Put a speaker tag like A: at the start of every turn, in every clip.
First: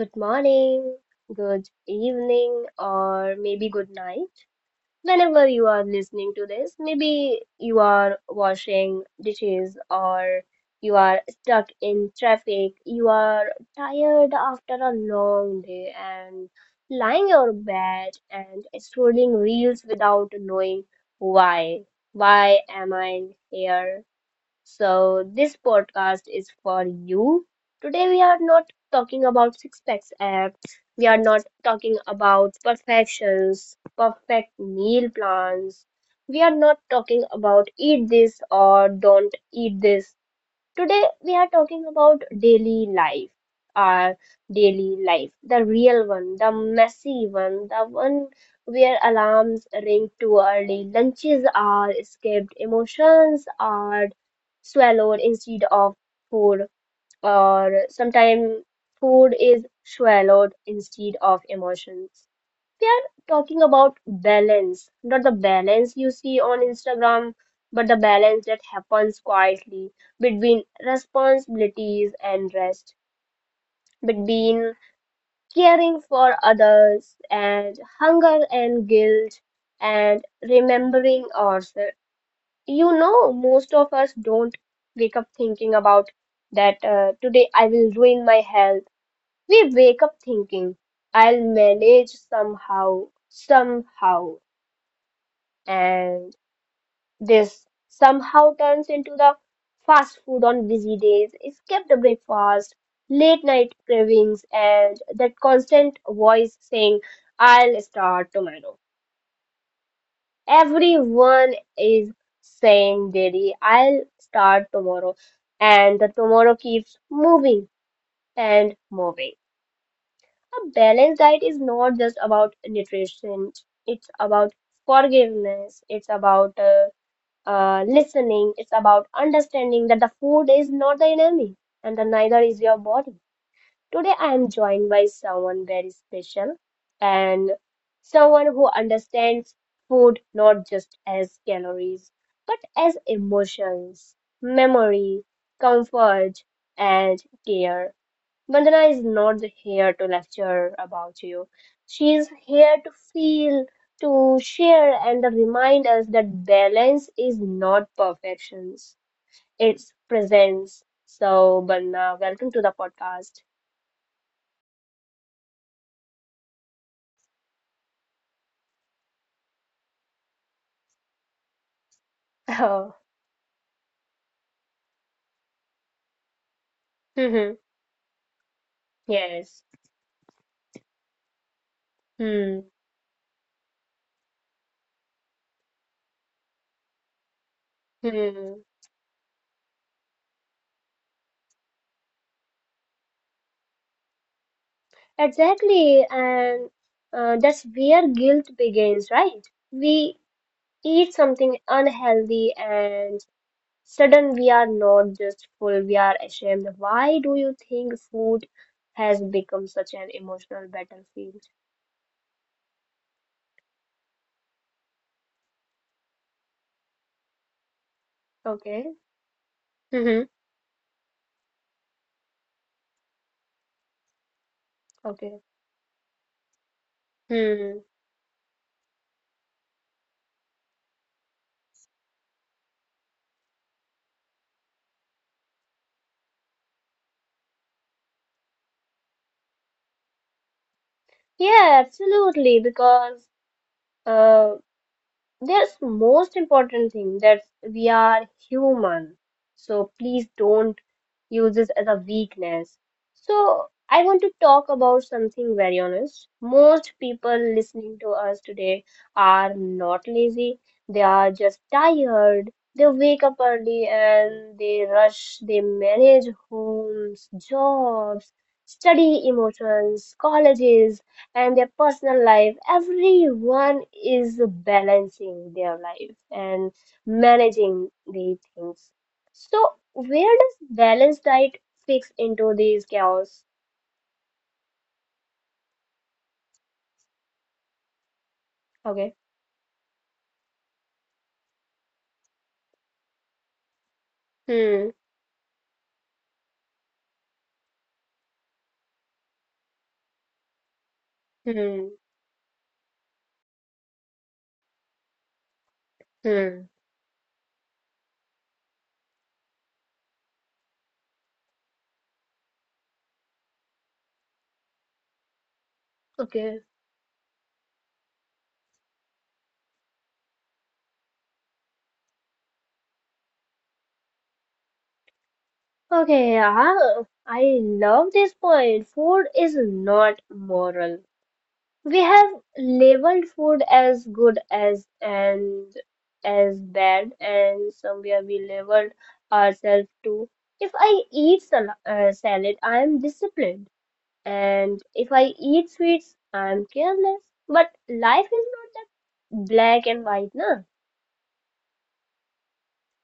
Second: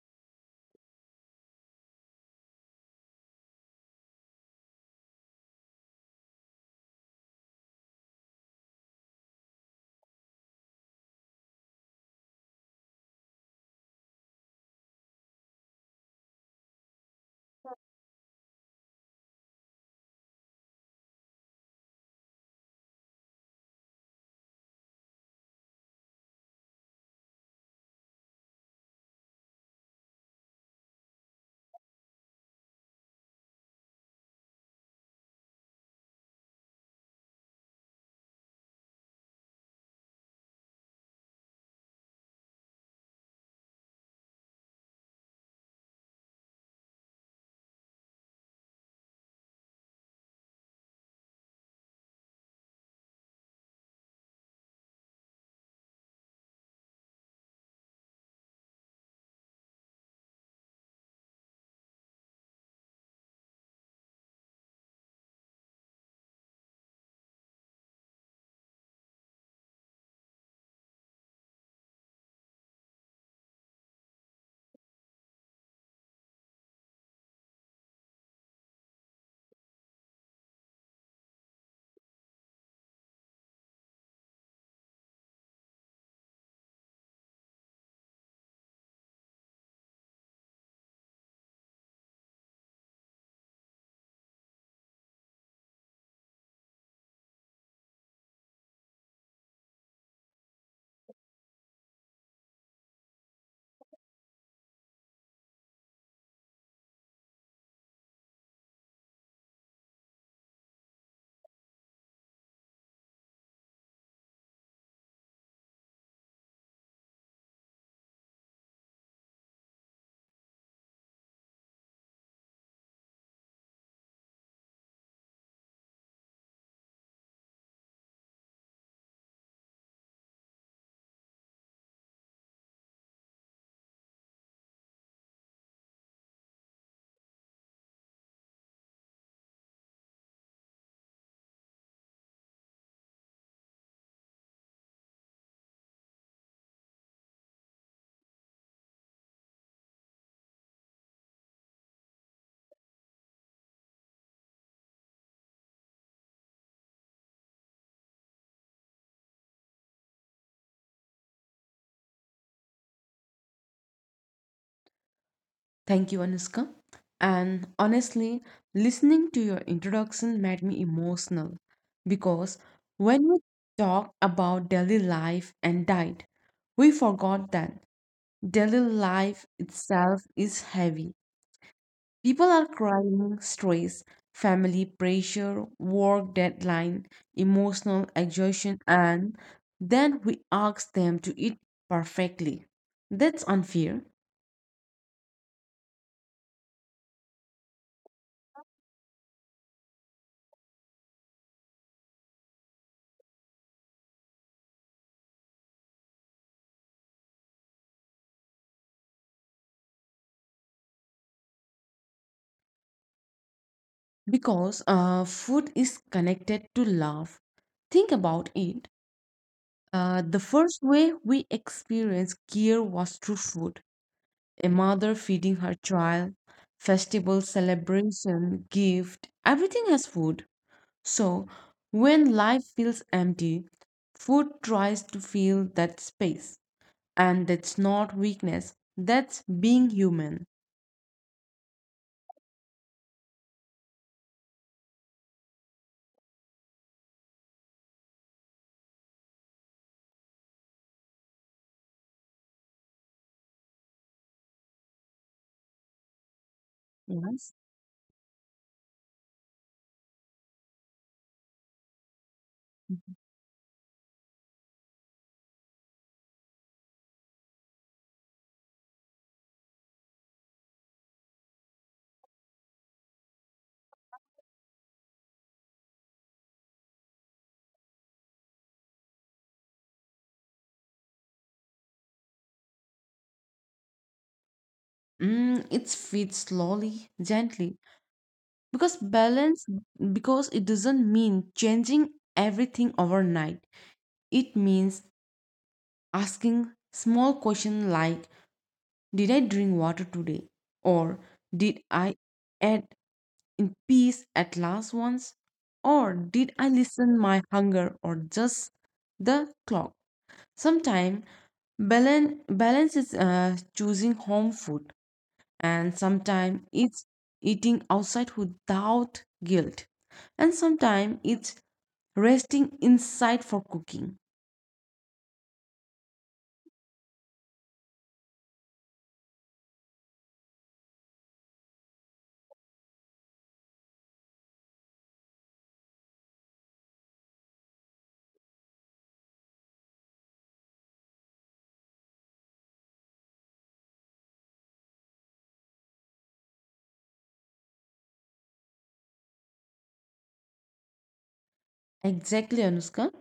A: Good morning, good evening, or maybe good night. Whenever you are listening to this, maybe you are washing dishes or you are stuck in traffic, you are tired after a long day and lying on your bed and scrolling reels without knowing why. Why am I here? So, this podcast is for you. Today, we are not talking about six packs app, we are not talking about perfections, perfect meal plans. We are not talking about eat this or don't eat this. Today we are talking about daily life, our daily life, the real one, the messy one, the one where alarms ring too early, lunches are skipped, emotions are swallowed instead of food, or sometimes food is swallowed instead of emotions. We are talking about balance, not the balance you see on Instagram, but the balance that happens quietly between responsibilities and rest, between caring for others and hunger and guilt and remembering ourselves. You know, most of us don't wake up thinking about that today I will ruin my health. We wake up thinking I'll manage somehow, somehow. And this somehow turns into the fast food on busy days, skip the breakfast, late night cravings, and that constant voice saying, I'll start tomorrow. Everyone is saying daily, I'll start tomorrow, and the tomorrow keeps moving and moving. A balanced diet is not just about nutrition, it's about forgiveness, it's about listening. It's about understanding that the food is not the enemy and the neither is your body. Today I am joined by someone very special and someone who understands food not just as calories but as emotions, memory, comfort, and care. Vandana is not here to lecture about you. She is here to feel, to share, and to remind us that balance is not perfection, it's presence. So, Vandana, welcome to the podcast.
B: Thank you, Anushka. And honestly, listening to your introduction made me emotional because
A: Oh,
B: when we talked about daily life and diet, we forgot
A: mhm,
B: that daily life
A: yes.
B: itself is heavy. People are
A: Hmm.
B: crying stress, family pressure, work deadline, emotional
A: Hmm.
B: exhaustion, and then we ask them to eat perfectly. That's unfair.
A: Exactly. And that's where guilt begins, right? We eat something unhealthy and sudden, we are not just full, we are ashamed. Why do you think food has become such an emotional battlefield?
B: Because food is connected to love. Think about it.
A: Okay. Mm-hmm.
B: The first way we experienced care was through food. A mother
A: Okay.
B: feeding her child, festival,
A: Hmm.
B: celebration, gift, everything has food. So when life feels empty, food tries to fill that space. And that's not weakness, that's being human.
A: Yeah, absolutely. Because uh, there's most important thing that we are human. So please don't use this as a weakness. So I want to talk about something very honest. Most people
B: Yes.
A: listening to us today are not lazy. They are just tired. They wake up early and they rush. They manage homes, jobs, study emotions, colleges, and their personal life. Everyone is balancing their life and managing the things. So where does balanced diet fix into these chaos?
B: It fits slowly, gently. Because
A: Okay.
B: balance, because it doesn't mean changing everything overnight. It means
A: Hmm.
B: asking small questions like, did I drink water today? Or did
A: Hmm.
B: I eat in peace at last once? Or did I
A: Hmm.
B: listen my hunger or just the clock? Sometimes balance is choosing home food, and sometimes
A: Okay.
B: it's eating outside without guilt, and sometimes it's resting inside for cooking.
A: Okay, yeah. I love this point, food is not moral. We have labeled food as good as and as bad, and somewhere we labeled ourselves too. If I eat salad, I am disciplined, and if I eat sweets, I am careless. But life is not that black and white, na?
B: Exactly, Anushka.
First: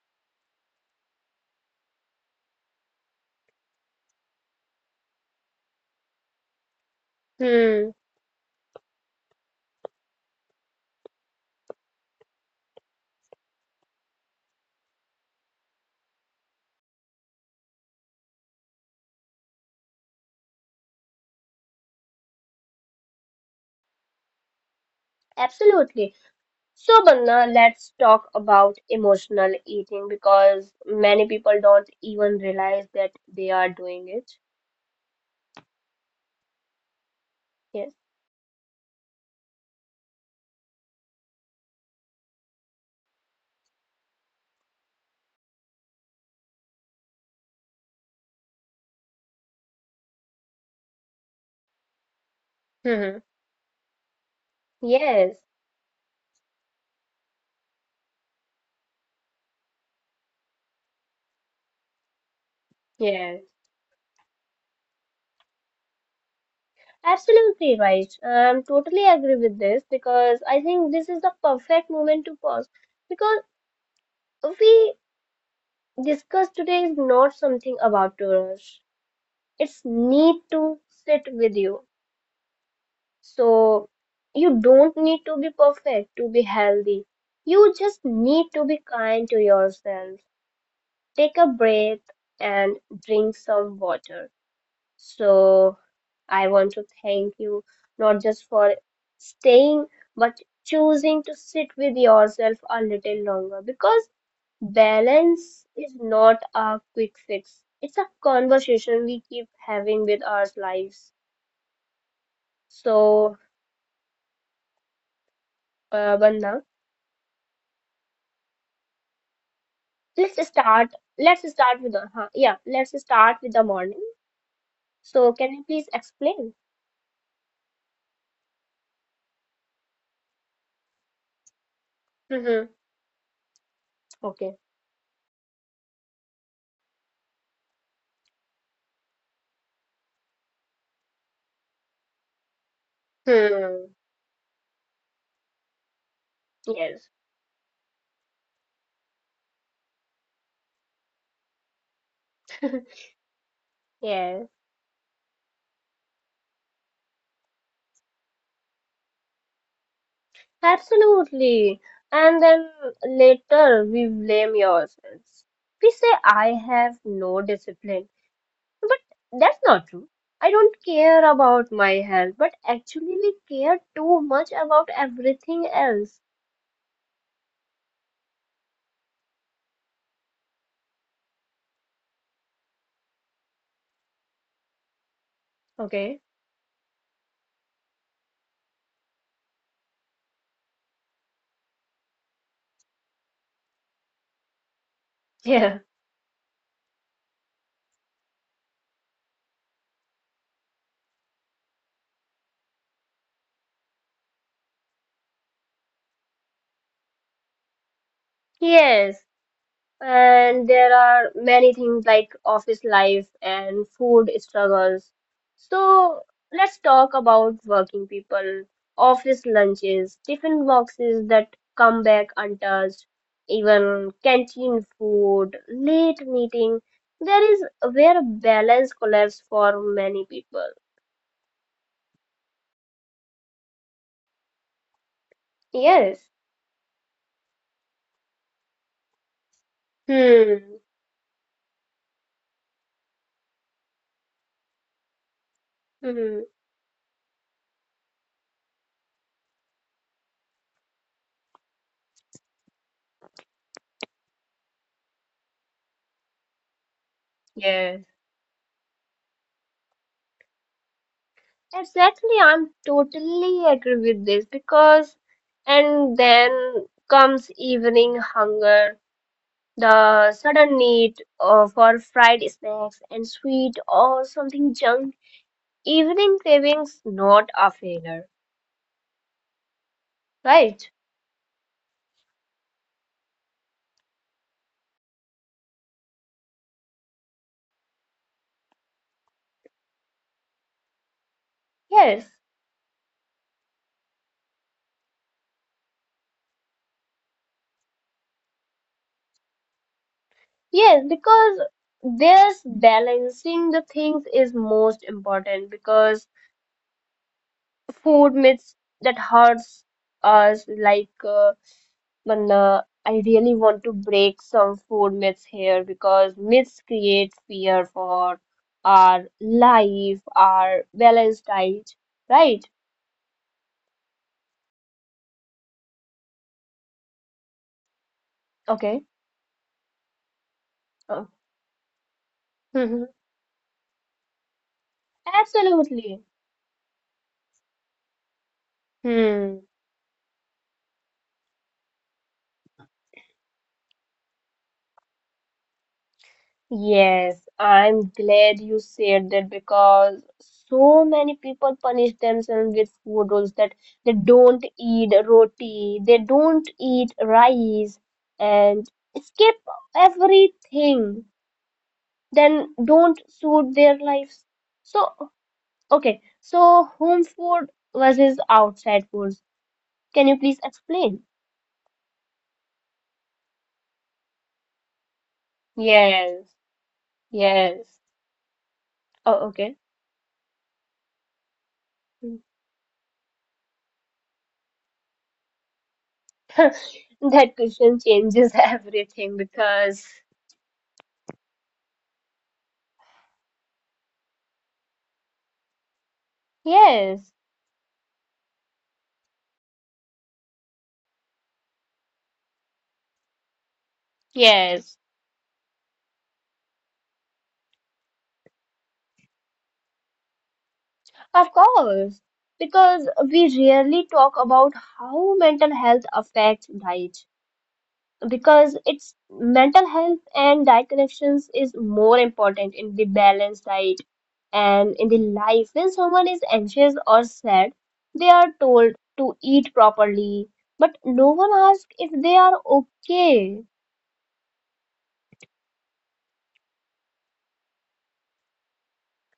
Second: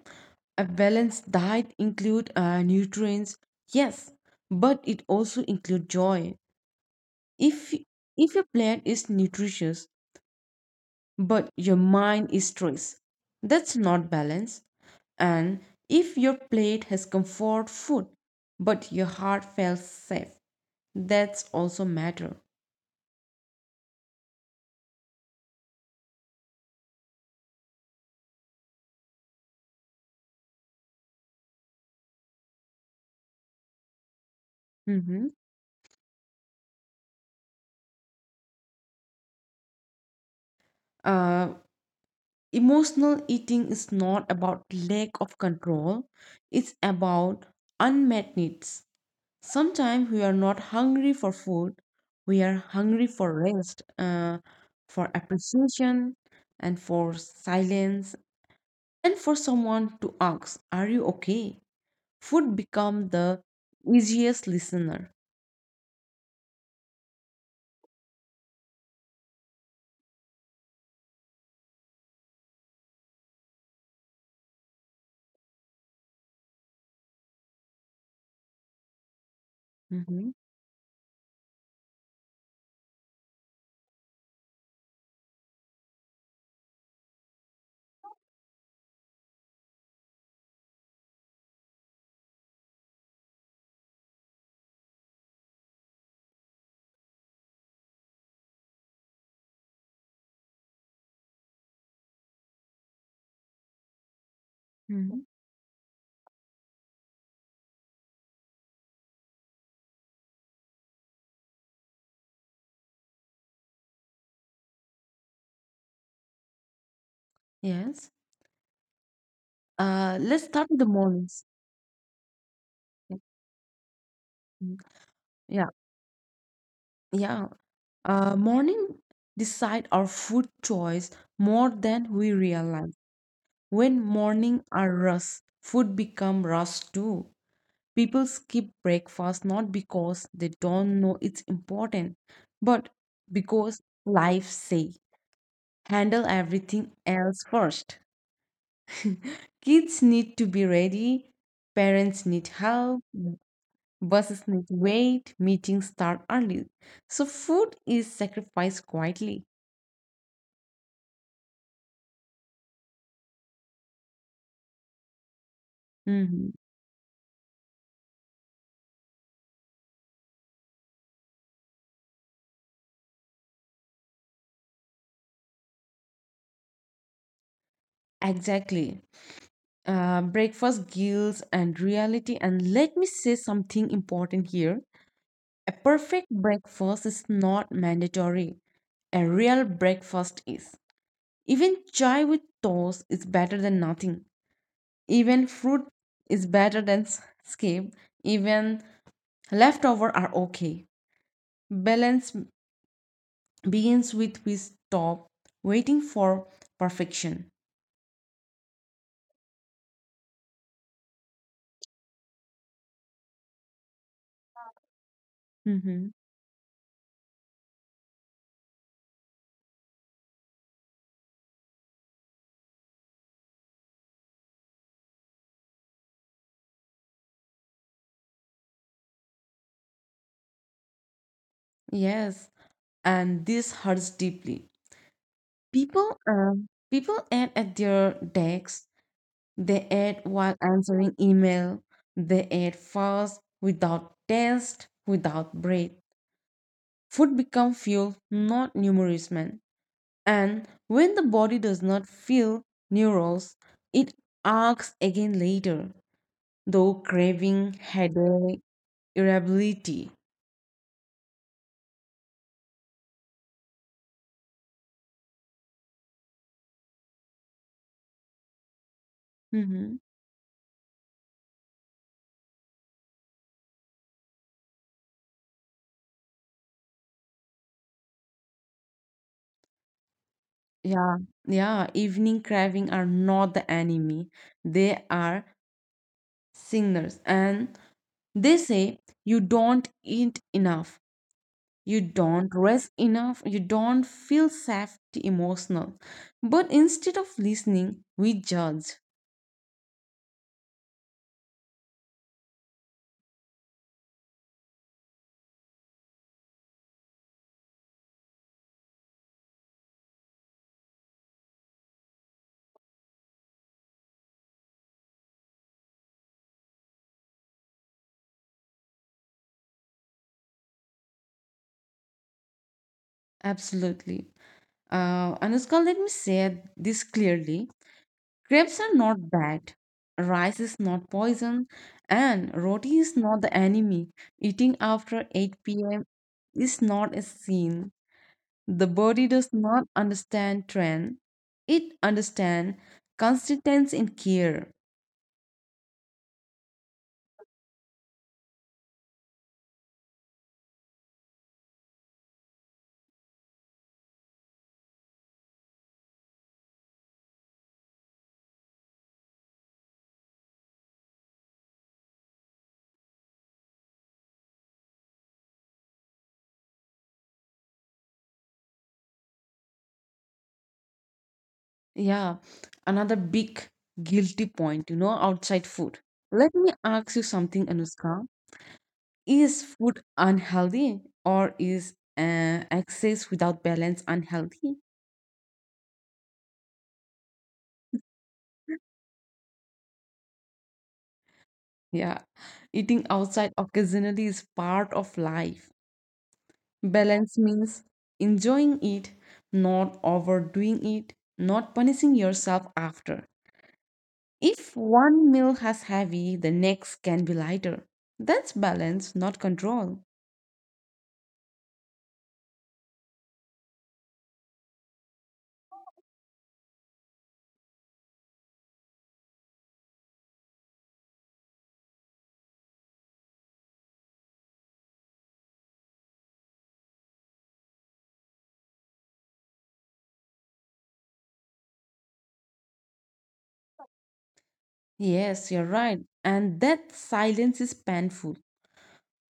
B: A balanced diet include nutrients, yes, but it also include joy. If
A: Hmm,
B: if your plate is nutritious but your mind is stressed, that's not balance. And if your plate has comfort food, but your heart felt safe, that's also matter.
A: absolutely. So, Banna, let's talk about emotional eating because many people don't even realize that they are doing it.
B: Hmm. Uh, Emotional eating is not about lack of control. It's about unmet needs. Sometimes we are not hungry for food. We are hungry
A: Yes.
B: for rest, for
A: Yes,
B: appreciation, and for silence, and for someone to ask, "Are you okay?" Food become
A: yes,
B: the easiest listener.
A: absolutely right. Totally agree with this because I think this is the perfect moment to pause because we discuss today is not something about to rush. It's
B: Hmm.
A: need to sit with you. So you don't need to be perfect to be healthy. You just need to be kind to yourself. Take a breath and drink some water. So I want to thank you not just for staying, but choosing to sit with yourself a little longer because
B: Hmm.
A: balance is not a quick fix. It's a conversation we keep having with our lives. So, Bandha,
B: Yes. Let's
A: let's
B: start with the
A: start.
B: mornings.
A: Let's start with the huh, yeah. Let's
B: Yeah.
A: start with the morning.
B: Mhm.
A: So, can you
B: Yeah.
A: please explain?
B: Yeah. Morning decide our food choice more than we
A: Mm-hmm.
B: realize. When
A: Okay.
B: morning are rush, food become rush too. People skip breakfast not because they don't know it's important, but because
A: Hmm.
B: life say handle everything
A: Yes.
B: else first. Kids need to be ready, parents need help, buses
A: Yes.
B: need wait, meetings start early. So food is sacrificed quietly.
A: Absolutely. And then later we blame yourselves. We say, I
B: Mhm.
A: have no discipline. But that's not true. I don't care about my health, but actually we care too much about everything else.
B: Exactly. Breakfast guilt and reality. And let me say something important here. A
A: Okay?
B: perfect breakfast is not mandatory. A real breakfast is. Even chai with toast is better than nothing. Even
A: Yeah.
B: fruit is better than skip. Even leftover are okay. Balance begins with we stop waiting for perfection.
A: Yes. And there are many things like office life and food struggles.
B: Mhm.
A: So let's talk about working people, office lunches, tiffin boxes that come back untouched, even canteen food, late meeting. There is where balance collapse for many people.
B: Yes, and this hurts deeply. People,
A: Yes.
B: um, people add at their desks. They add while
A: Hmm.
B: answering email. They add fast, without taste, without breath.
A: Hmm.
B: Food become fuel, not nourishment. And when the body does not feel neurons, it asks again later, though craving,
A: Yes.
B: headache, irritability.
A: Exactly, I'm totally agree with this because, and then comes evening hunger,
B: Hmm.
A: the sudden need for fried snacks and sweet or something junk. Evening cravings, not a failure, right?
B: Yeah, yeah. Evening craving are not the enemy; they are signals. And they say you don't eat enough, you
A: Yes,
B: don't rest enough, you don't feel safety emotional. But instead of listening, we judge.
A: yes, because this balancing the things is most important because food myths that hurts us like when, I really want to break some food myths here because myths create fear for our life, our balanced diet, right?
B: Absolutely. Anushka, let me say this clearly. Crepes are
A: Okay.
B: not bad. Rice is not
A: Oh.
B: poison. And roti
A: Mhm.
B: is not the enemy. Eating after 8 p.m.
A: Absolutely.
B: is not a sin. The body does
A: Hmm.
B: not understand trend. It understands constituents in care.
A: Yes, I'm glad you said that because so many people punish themselves with food rules that they don't eat roti, they don't eat rice, and skip everything, then don't suit their lives. So, okay, so home food versus outside foods. Can you please explain?
B: Yeah, another big guilty point, outside food.
A: Yes,
B: Let me ask you something,
A: yes.
B: Anushka.
A: Oh,
B: Is
A: okay.
B: food unhealthy or is excess without balance unhealthy?
A: That question changes everything because,
B: Yeah, eating outside occasionally is part of life.
A: yes,
B: Balance means enjoying it, not overdoing it, not punishing yourself after. If
A: yes,
B: one meal has heavy, the next can be lighter. That's balance, not control.
A: of course, because we rarely talk about how mental health affects diet. Because it's mental health and diet connections is more important in the balanced diet and in the life. When someone is anxious or sad, they are told to eat properly, but no one asks if they are okay.
B: Yes, you're right. And that silence is painful.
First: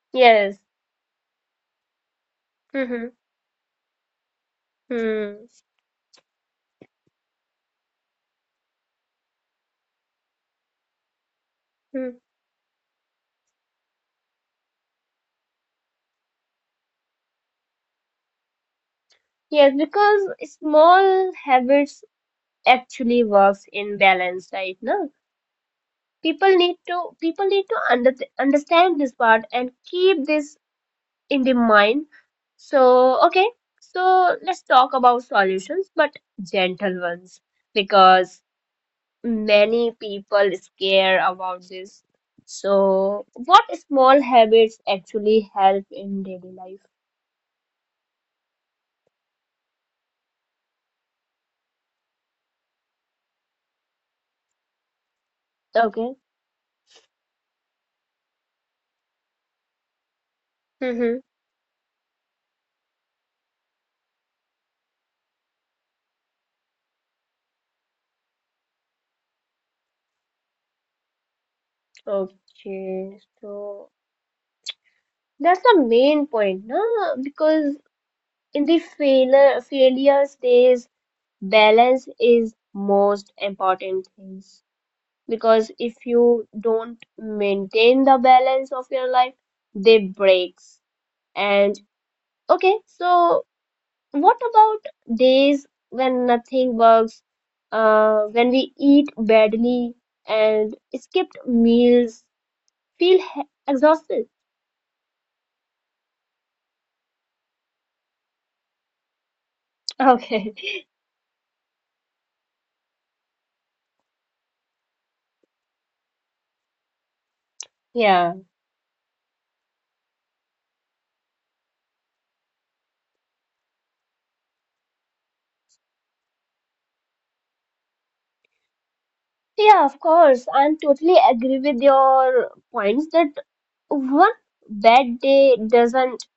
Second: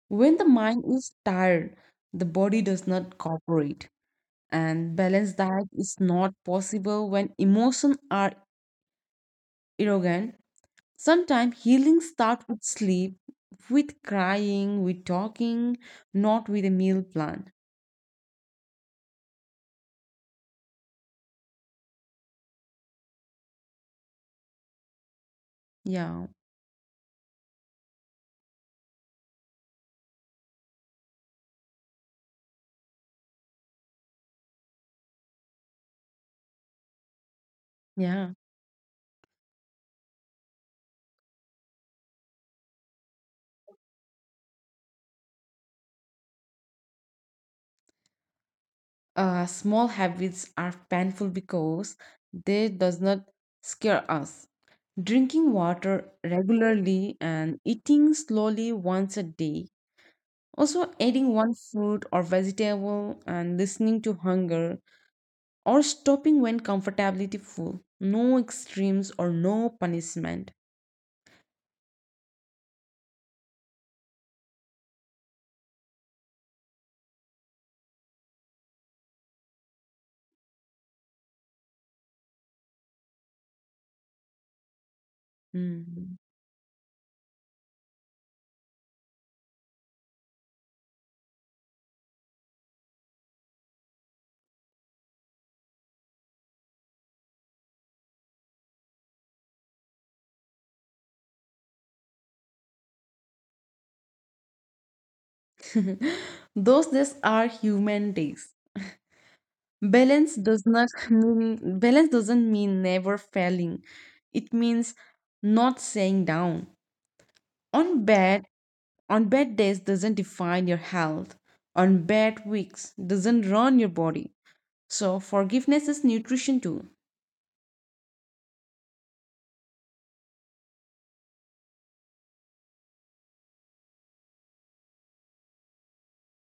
B: When the
A: Yes.
B: mind is tired, the body does
A: Mm-hmm.
B: not cooperate. And balanced
A: Hmm.
B: diet is not possible when emotions are irrogant. Sometimes healing
A: Hmm.
B: starts with sleep, with crying, with talking, not with a meal plan.
A: Yes, because small habits actually works in balance, right? No,
B: Yeah,
A: people need to understand this part and keep this in the mind. So, okay, so let's talk about solutions, but gentle ones,
B: yeah.
A: because many people scare about this. So, what small habits actually help in daily life?
B: Small habits are painful because they does not scare us. Drinking water
A: Okay.
B: regularly and eating slowly once a day, also
A: Mm-hmm.
B: adding one fruit or vegetable and listening to hunger, or stopping when comfortably full, no extremes or no punishment.
A: Okay. So. That's the main point, no? Because in the failure stage, balance is most important things. Because if
B: Hmm.
A: you don't maintain the balance of your life, they breaks. And okay, so what about days when nothing works? When we eat badly and skipped meals, feel exhausted.
B: Those days are human days. Balance
A: Okay,
B: does not mean, balance doesn't mean never failing. It means not saying down. On
A: yeah.
B: bad on bad days doesn't define your health. On bad weeks doesn't run your body. So forgiveness is nutrition too.
A: Yeah, of course. I am totally agree with your points that one bad day doesn't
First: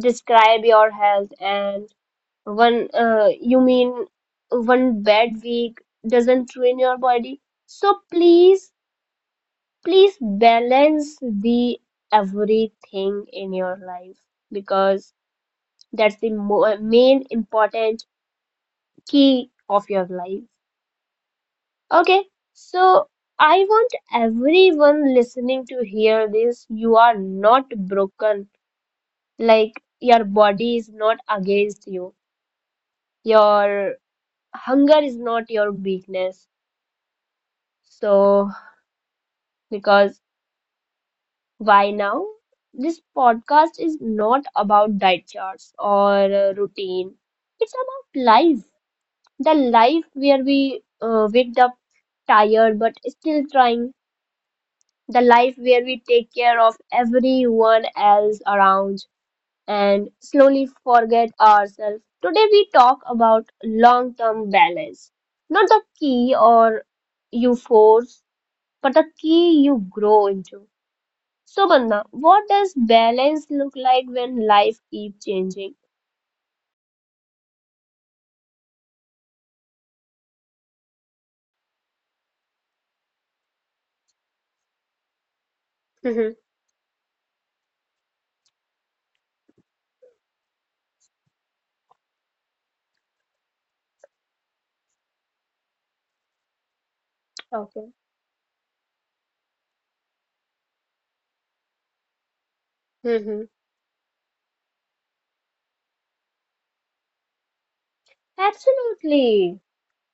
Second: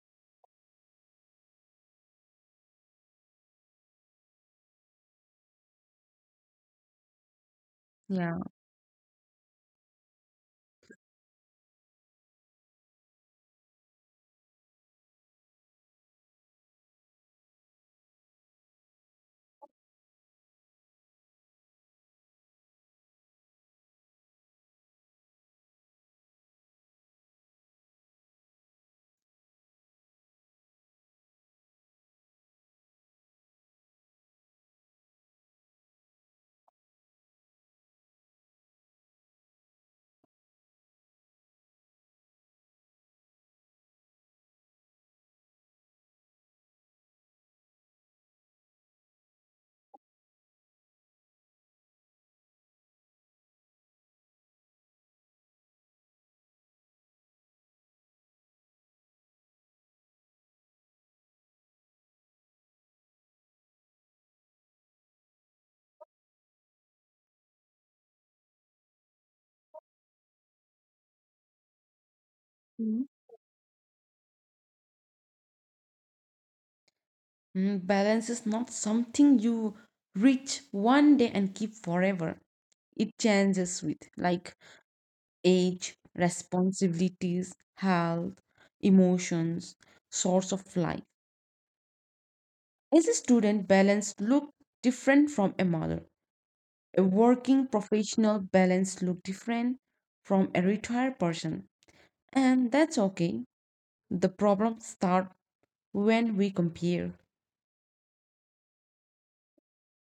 A: describe your health, and one, you mean one bad week doesn't ruin your body. So
B: Yeah.
A: please, please balance the everything in your life because that's the mo main important key of your life. Okay, so I want everyone listening to hear this. You are not broken. Like your body is not against you. Your hunger is not your weakness. So, because why now? This podcast is not about diet charts or routine. It's about life. The life where we wake up tired but still trying, the life where we take care of everyone else around and slowly forget ourselves. Today, we talk about long term balance. Not the key or you force, but the key you grow into. So, Bandha, what does
B: Mhm.
A: balance look like when life keeps changing?
B: Balance is not something you reach one day and keep forever. It changes with like age, responsibilities, health, emotions, source of life. As a student, balance look different from a mother. A working
A: Okay.
B: professional balance look different from a retired person. And that's
A: Hmm.
B: okay. The problem start when we compare.
A: Absolutely.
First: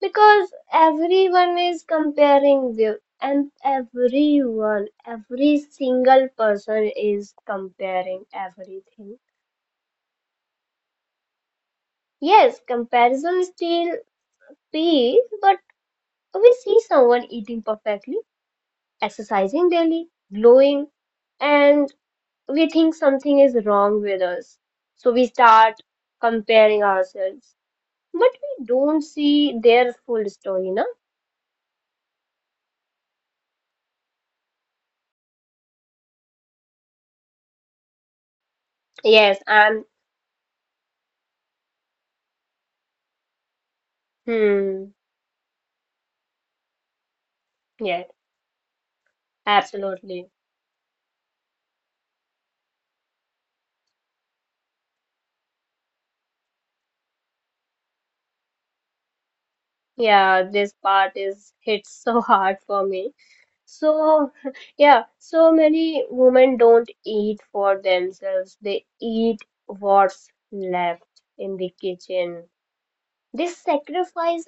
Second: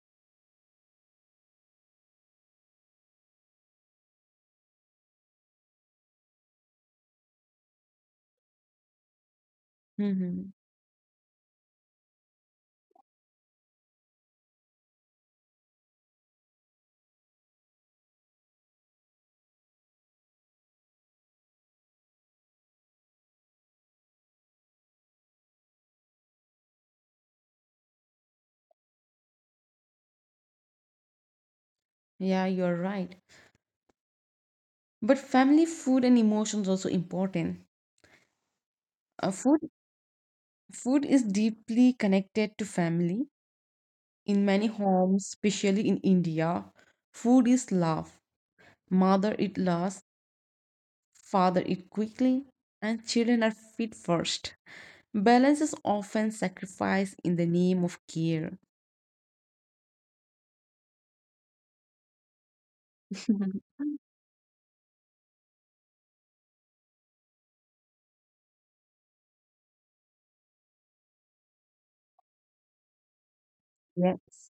A: Because everyone is comparing view and everyone, every single person is comparing everything.
B: Hmm.
A: Yes, comparison still pays, but we see someone eating perfectly, exercising daily, glowing, and we think something is wrong with us. So we start comparing ourselves. But we don't see their full story, no?
B: Yeah, you're right. But family food and emotions also important. Uh,
A: Yes,
B: food
A: and
B: food is deeply connected to family. In many
A: hmm,
B: homes, especially in India, food is
A: yes,
B: love. Mother eat last,
A: absolutely.
B: father eat quickly, and children are fed first. Balance is often sacrificed in the name of care.
A: Yeah, this part is hits so hard for me. So, yeah, so many women don't eat for themselves. They eat what's left in the kitchen. They sacrifice
B: Yes.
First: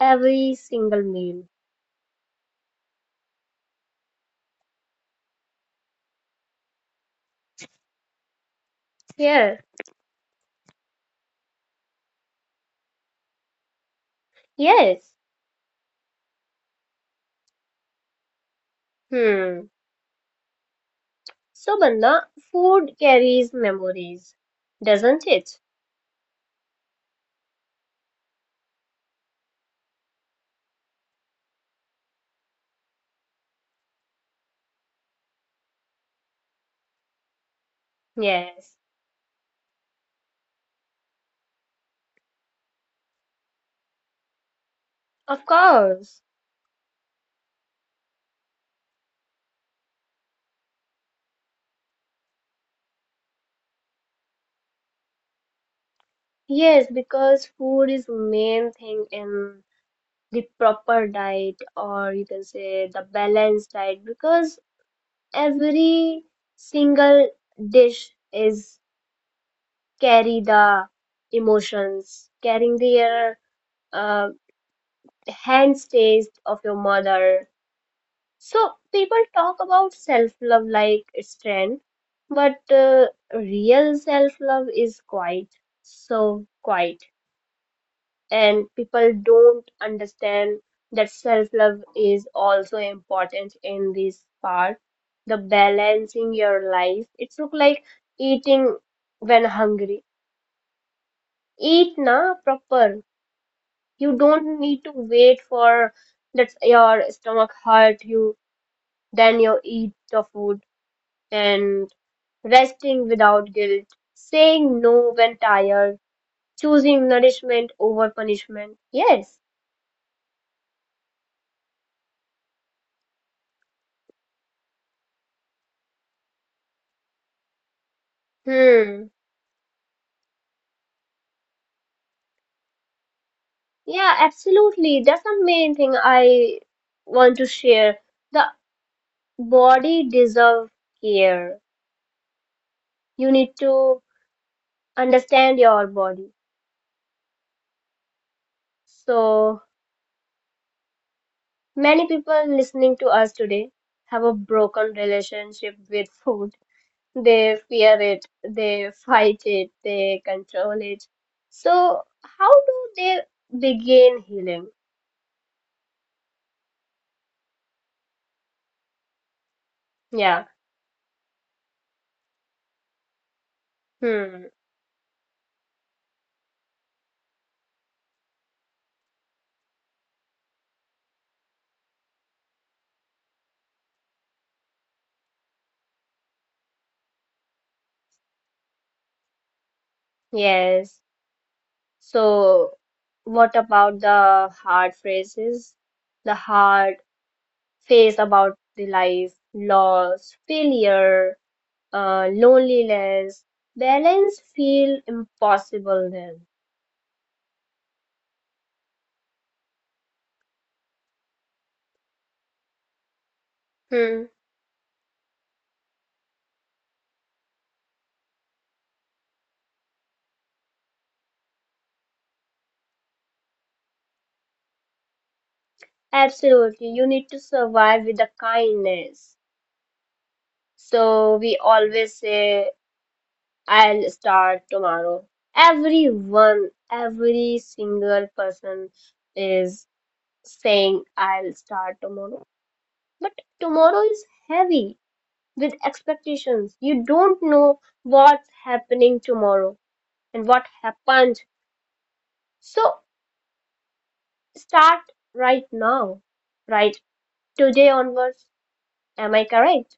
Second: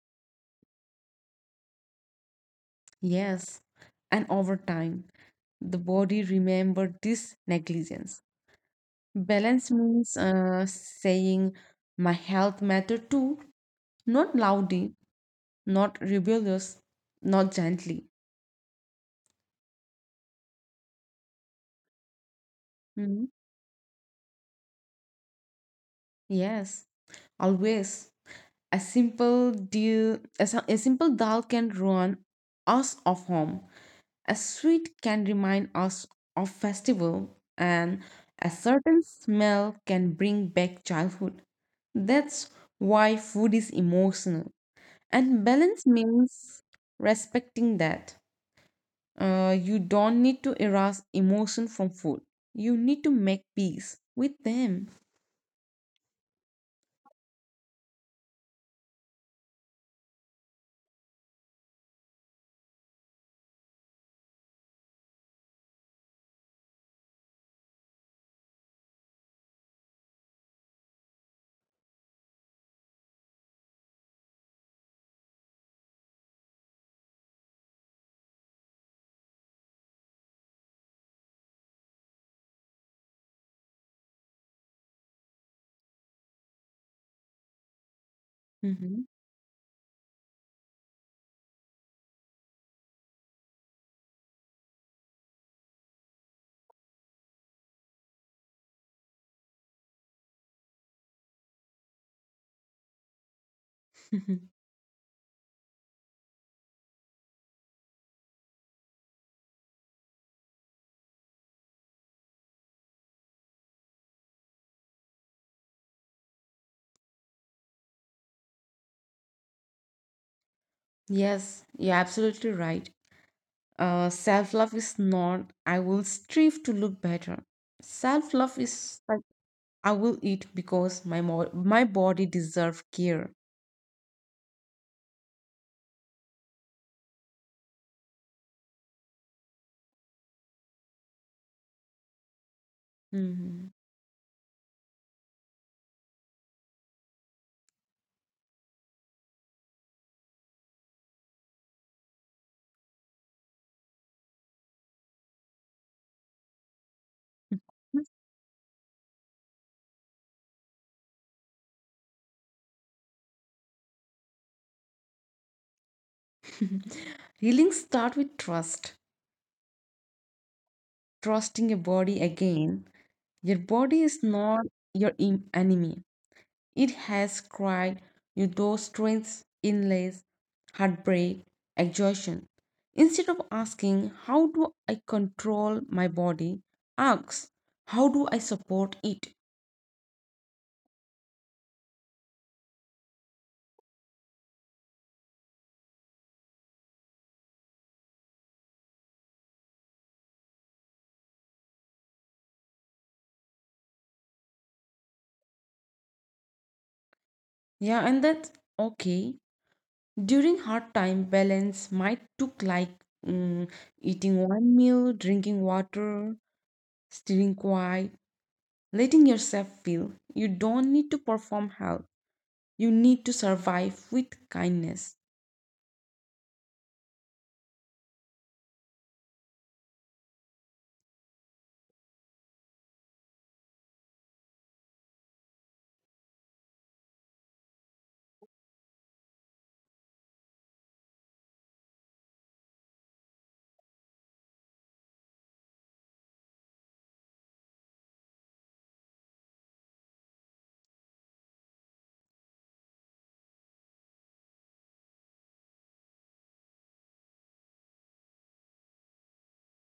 A: every single meal.
B: Yes. And over time, the body remember this negligence.
A: Yeah,
B: Balance means saying my health matter too, not loudly,
A: yes.
B: not rebellious, not gently.
A: Hmm. So, Banda, food
B: Mhm.
A: carries memories, doesn't it?
B: Yes, always. A simple deal, a, si- a simple dal can ruin us of home. A sweet can remind us of festival, and a
A: Yes,
B: certain smell can bring back childhood. That's why food is emotional,
A: of
B: and balance
A: course.
B: means respecting that. You don't need to erase emotion from food. You need to make peace with them.
A: Yes, because food is main thing in the proper diet or you can say the balanced diet because every single dish is carry the emotions carrying their uh, hands taste of your mother. So people talk about self love like it's trend but real self love is quiet. So quiet, and
B: Mhm.
A: people don't understand that self love is also important in this part. The balancing your life it's look like eating when hungry, eat na proper. You don't need to wait for that your stomach hurt you then you eat the food, and resting without guilt, saying no when tired, choosing nourishment over punishment. Yes.
B: Yes, you're absolutely right. Self love is not, I will strive to look better. Self love is
A: Hmm.
B: like, I will eat because my body deserves care.
A: Yeah, absolutely. That's the main thing I want to share. The body deserve care. You need
B: Mhm.
A: to understand your body. So many people listening to us today have a broken relationship with food. They fear it, they fight it, they control it. So how do they begin healing?
B: Healing start with trust,
A: Yeah.
B: trusting your body again. Your body is
A: Hmm.
B: not your enemy. It has cried you those strengths, inlays, heartbreak, exhaustion. Instead of asking, "How do I control my body?" ask, "How do I support it?"
A: Yes. So, what about the hard phrases? The hard phase about the life, loss, failure, loneliness, balance feel impossible then.
B: Yeah, and that's okay. During hard time, balance might look like mm,
A: Hmm.
B: eating one meal, drinking water, staying quiet, letting yourself feel. You don't need to perform health. You need to survive with kindness.
A: Absolutely, you need to survive with the kindness. So we always say, "I'll start tomorrow." Everyone, every single person is saying, "I'll start tomorrow." But tomorrow is heavy with expectations. You don't know what's happening tomorrow and what happened. So start right now, right? Today onwards. Am I correct?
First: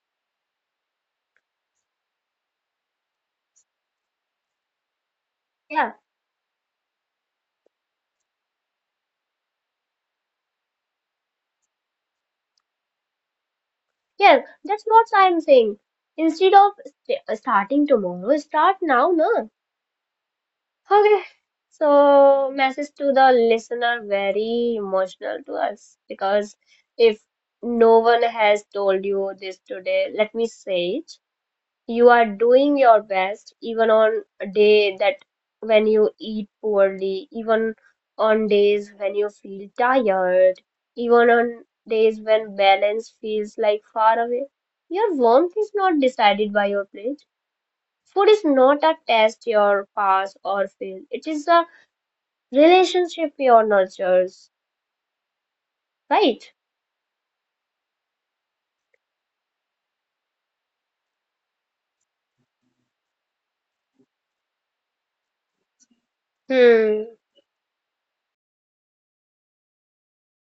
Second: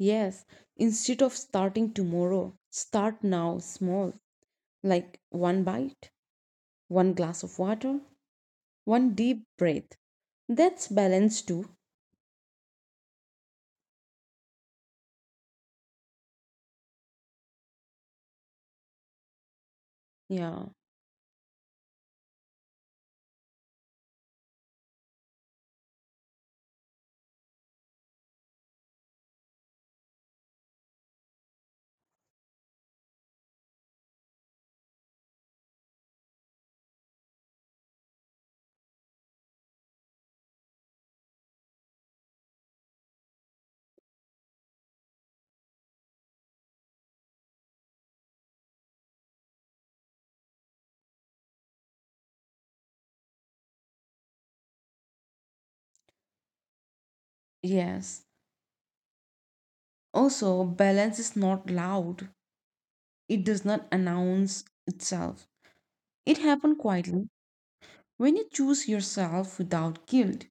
B: Yes, instead of starting tomorrow, start now small, like one
A: Yeah.
B: bite, one glass of water, one deep breath. That's balance too.
A: Yes, that's what I'm saying. Instead of starting tomorrow, start now, no?
B: Yeah,
A: Okay. So, message to the listener very emotional to us because if no one has told you this today, let me say it. You are doing your best, even on a day that when you eat poorly, even on days when you feel tired, even on days when balance feels like far away. Your warmth is not decided by your plate. Food is not a test your pass or fail. It is a relationship you nurtures, right?
B: yes. Also, balance is not loud, it does not announce itself. It happens
A: Hmm,
B: quietly. When you choose yourself without guilt,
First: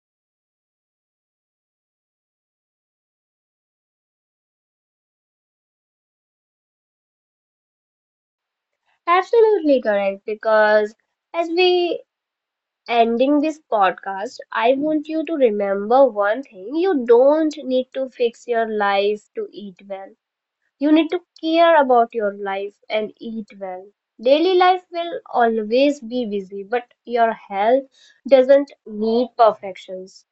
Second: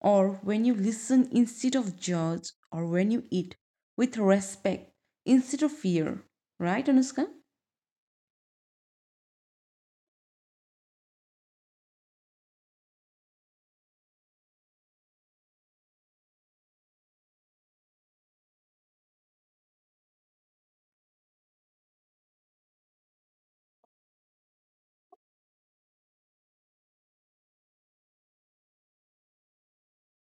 B: or when you listen instead of judge, or when you eat with respect instead of fear. Right, Anushka?
A: absolutely correct. Because as we ending this podcast, I want you to remember one thing: you don't need to fix your life to eat well. You need to care about your life and eat well. Daily life will always be busy, but your health doesn't need perfections.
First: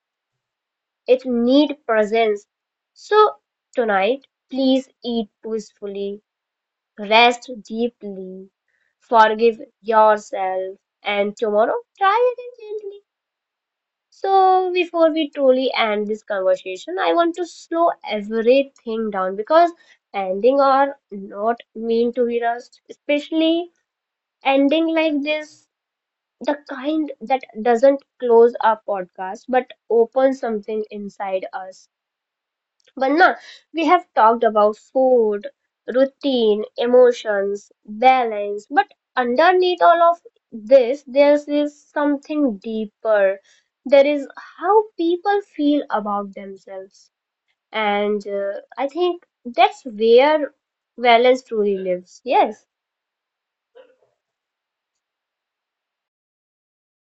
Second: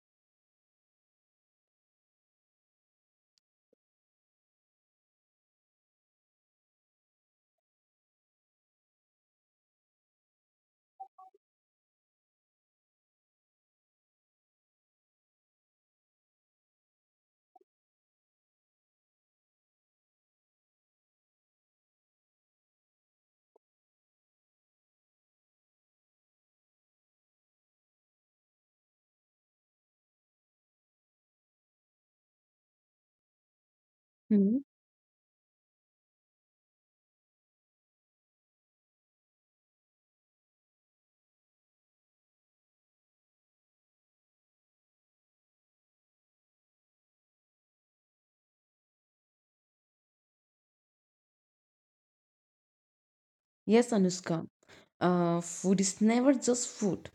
A: It needs presence. So tonight, please eat peacefully, rest deeply, forgive yourself, and tomorrow try again gently. So, before we truly end this conversation, I want to slow everything down because ending are not mean to be rushed, especially ending like this, the kind that doesn't close our podcast but opens something inside us. But now we have talked
B: Hmm.
A: about food, routine, emotions, balance, but underneath all of this, there is something deeper. There is how people feel about themselves, and I think that's where balance truly lives. Yes,
B: Yes, Anushka. Food is never just food.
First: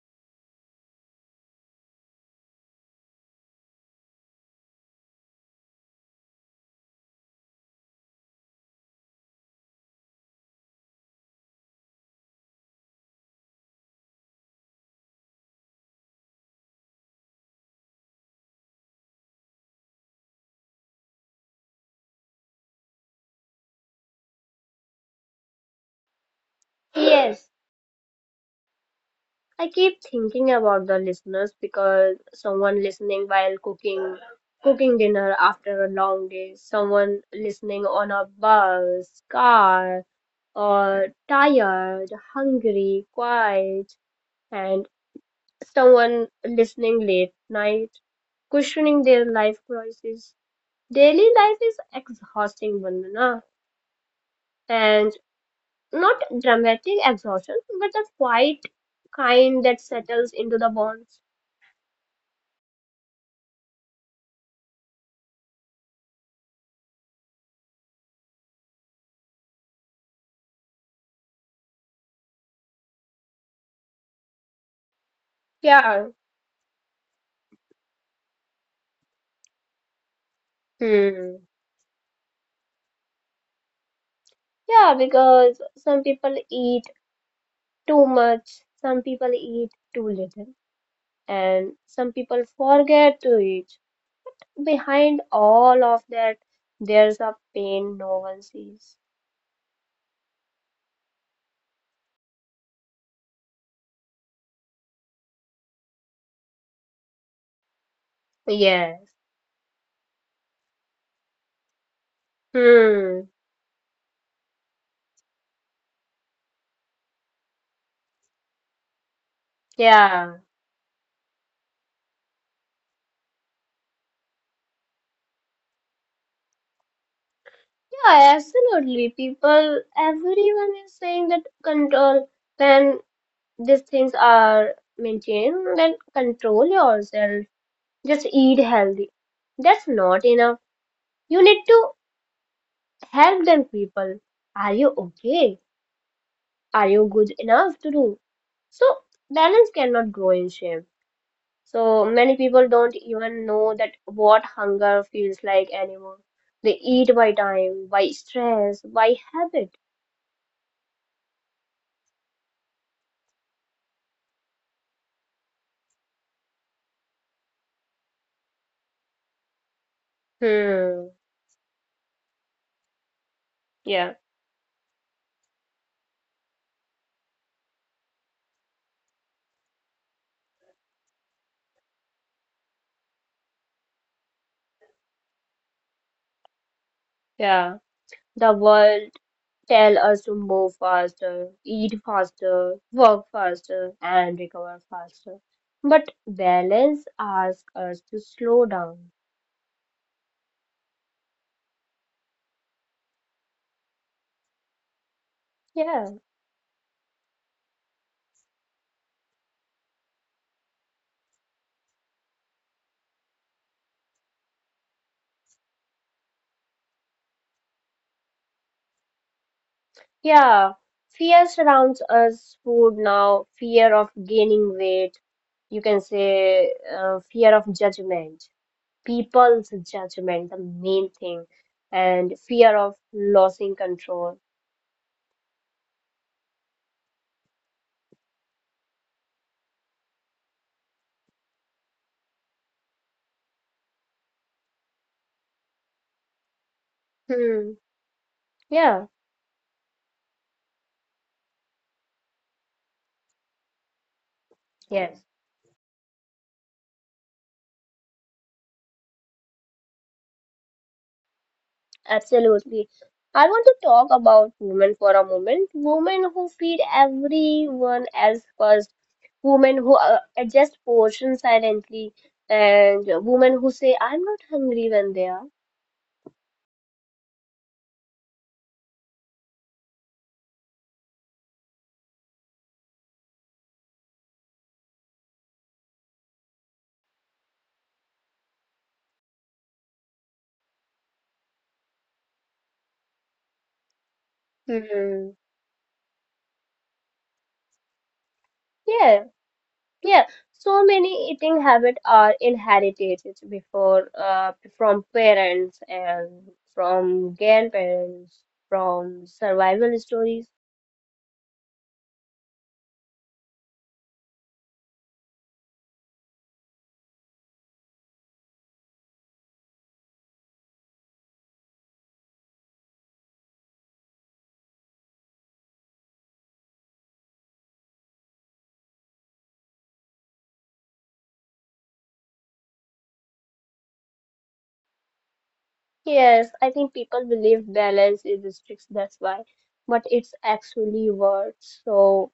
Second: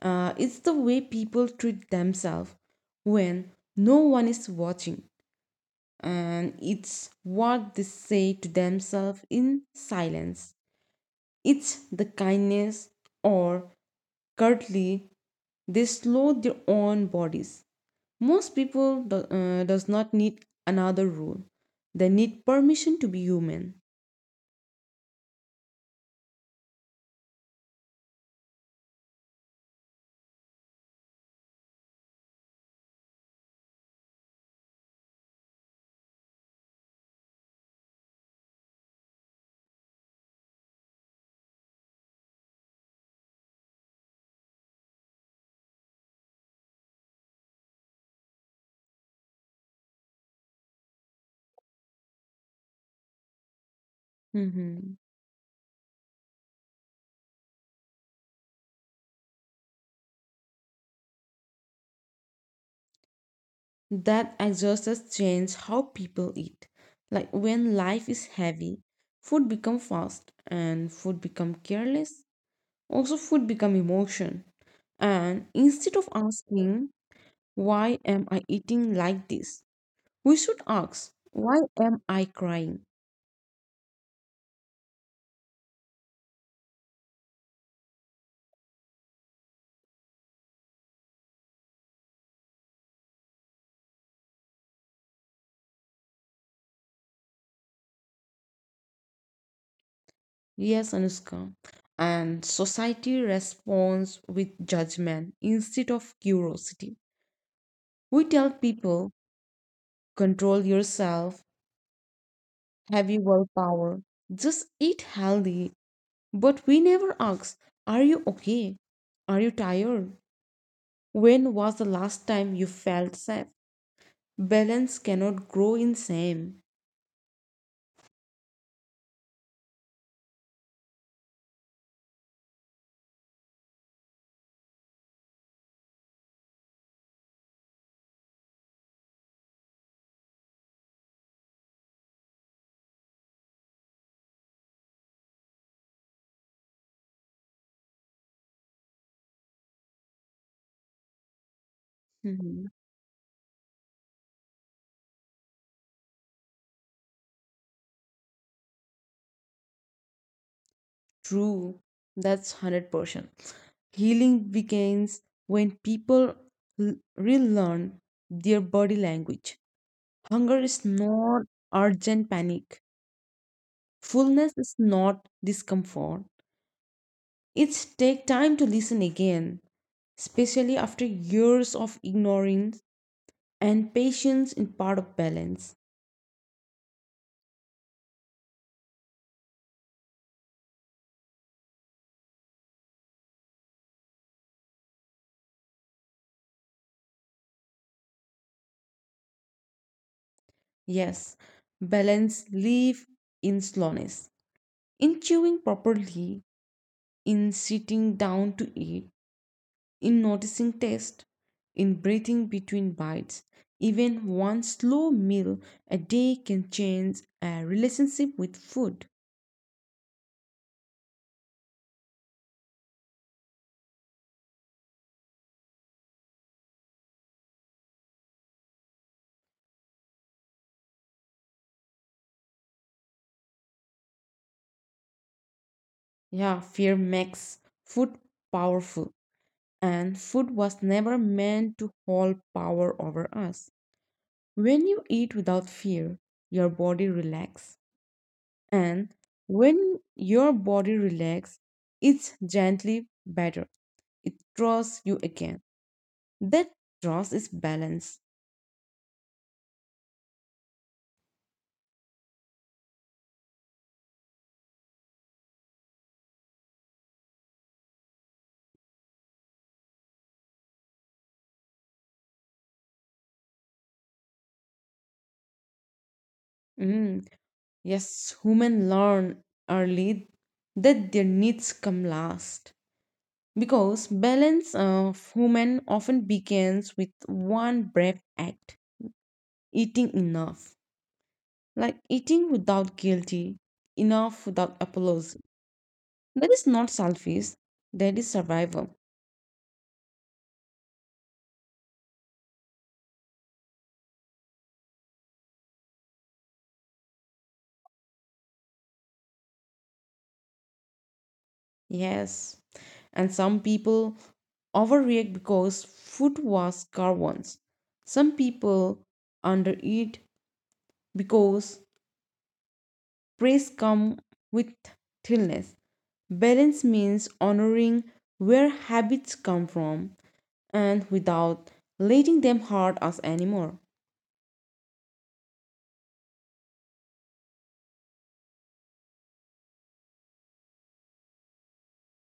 B: It's the way people treat themselves when no one is watching, and it's what they say to themselves in silence. It's the kindness or curtly they slow their own bodies. Most people do, does not need another rule. They need permission to be human.
A: yes. I keep thinking about the listeners because someone listening while cooking dinner after a long day, someone listening on a bus, car, or tired, hungry, quiet, and someone listening late night, questioning their life choices. Daily life is exhausting, Vandana,
B: Hmm.
A: and not dramatic exhaustion, but a quiet kind that settles into the bones.
B: That exhaust has changed how people eat. Like when life is heavy, food become fast and food become careless. Also food become emotion. And instead of
A: Yeah.
B: asking, "Why am I eating like this?" we should ask,
A: Hmm.
B: "Why am I crying?"
A: Yeah, because some people eat too much, some people eat too little, and some people forget to eat. Behind all of that, there's a pain no one sees.
B: Yes, Anushka. And society responds with judgment instead of curiosity. We tell
A: Yes.
B: people, control yourself, have you
A: Hmm.
B: willpower, just eat healthy. But we never ask, are you okay? Are you tired?
A: Yeah.
B: When was the last time you felt safe? Balance cannot grow in shame.
A: Yeah, absolutely. People, everyone is saying that control, when these things are maintained, then control yourself. Just eat healthy. That's not enough. You need to help them people. Are you okay? Are you good enough to do? So balance cannot grow in shame. So many
B: Mm-hmm.
A: people don't even know that what hunger feels like anymore. They eat by time, by stress, by habit.
B: True, that's 100%. Healing begins when people relearn their body language. Hunger is
A: Hmm.
B: not urgent panic.
A: Yeah.
B: Fullness is not discomfort. It's take time to listen again, especially after years of ignorance and patience in part of balance.
A: Yeah. The world tell us to move faster, eat faster, work faster, and recover faster. But balance asks us to slow down.
B: Yes, balance live in slowness. In chewing
A: Yeah.
B: properly, in sitting down to eat, in noticing taste, in breathing between bites. Even one slow meal a day can change a relationship with food.
A: Yeah, fear surrounds us. Food now, fear of gaining weight, you can say fear of judgment, people's judgment, the main thing, and fear of losing control.
B: Yeah, fear makes food powerful, and food was never meant to hold power over us. When you eat without fear, your body
A: Hmm.
B: relax,
A: Yeah,
B: and when your body relax, it's gently better. It trusts you
A: yes,
B: again. That draws is balance.
A: absolutely. I want to talk about women for a moment. Women who feed everyone else first, women who adjust portions silently, and women who say, "I'm not hungry," when they are.
B: Mm, yes, women learn early that their needs come last because balance of women often begins with one brave act, eating enough. Like eating without guilty, enough without
A: Hmm.
B: applause. That is not selfish, that is survival.
A: Yeah, yeah. So many eating habits are inherited before from parents and from grandparents, from survival stories.
B: Yes. And some people overreact because food was scarce once. Some people undereat because praise come with stillness. Balance means honoring where habits come from and without letting them hurt us anymore.
A: Yes, I think people believe balance is strict, that's why. But it's actually words, so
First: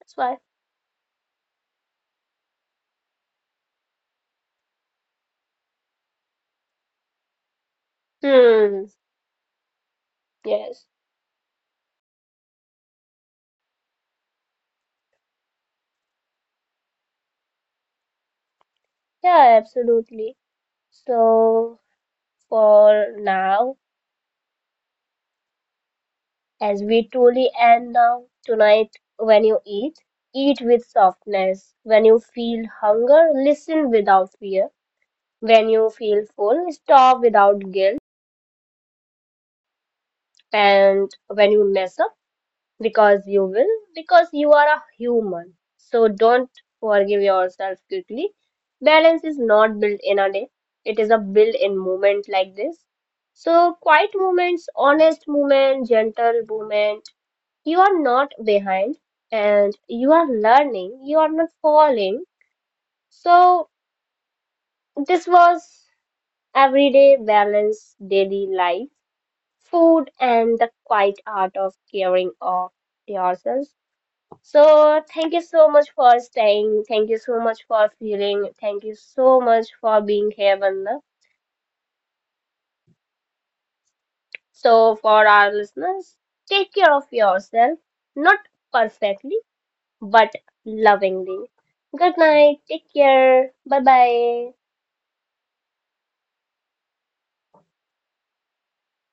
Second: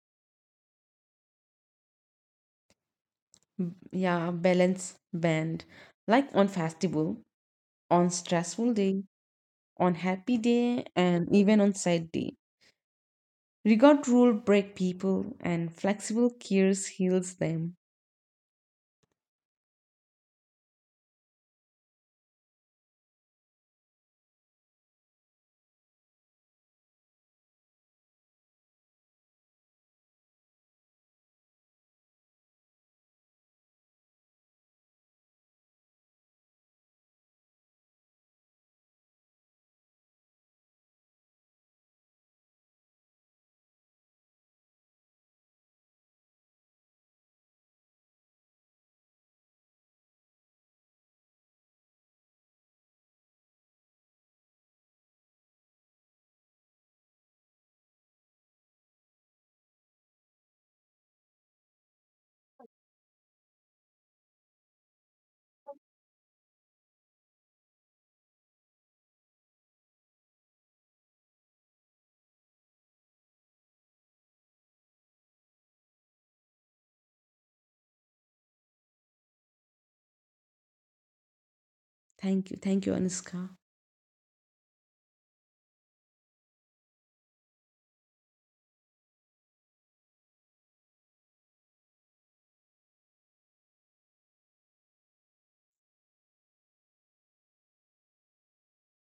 A: that's why.
B: Yeah, balance band. Like on festival, on stressful
A: Hmm.
B: day, on happy day,
A: Yes.
B: and even on sad day. Regard rule break people and flexible cures heals them.
A: Yeah, absolutely. So for now, as we truly end now tonight, when you eat, eat with softness; when you feel hunger, listen without fear; when you feel full, stop without guilt; and when you mess up, because you will, because you are a human, so don't, forgive yourself quickly. Balance is not built in a day. It is a built in moment like this, so quiet moments, honest moment, gentle moment. You are not behind, and you are learning, you are not falling. So this was everyday balance, daily life, food, and the quiet art of caring of yourself. So thank you so much for staying, thank you so much for feeling, thank you so much for being here, Vandana.
B: Thank you. Thank you, Anuska.
A: So for our listeners, take care of yourself, not perfectly, but lovingly. Good night. Take care. Bye bye.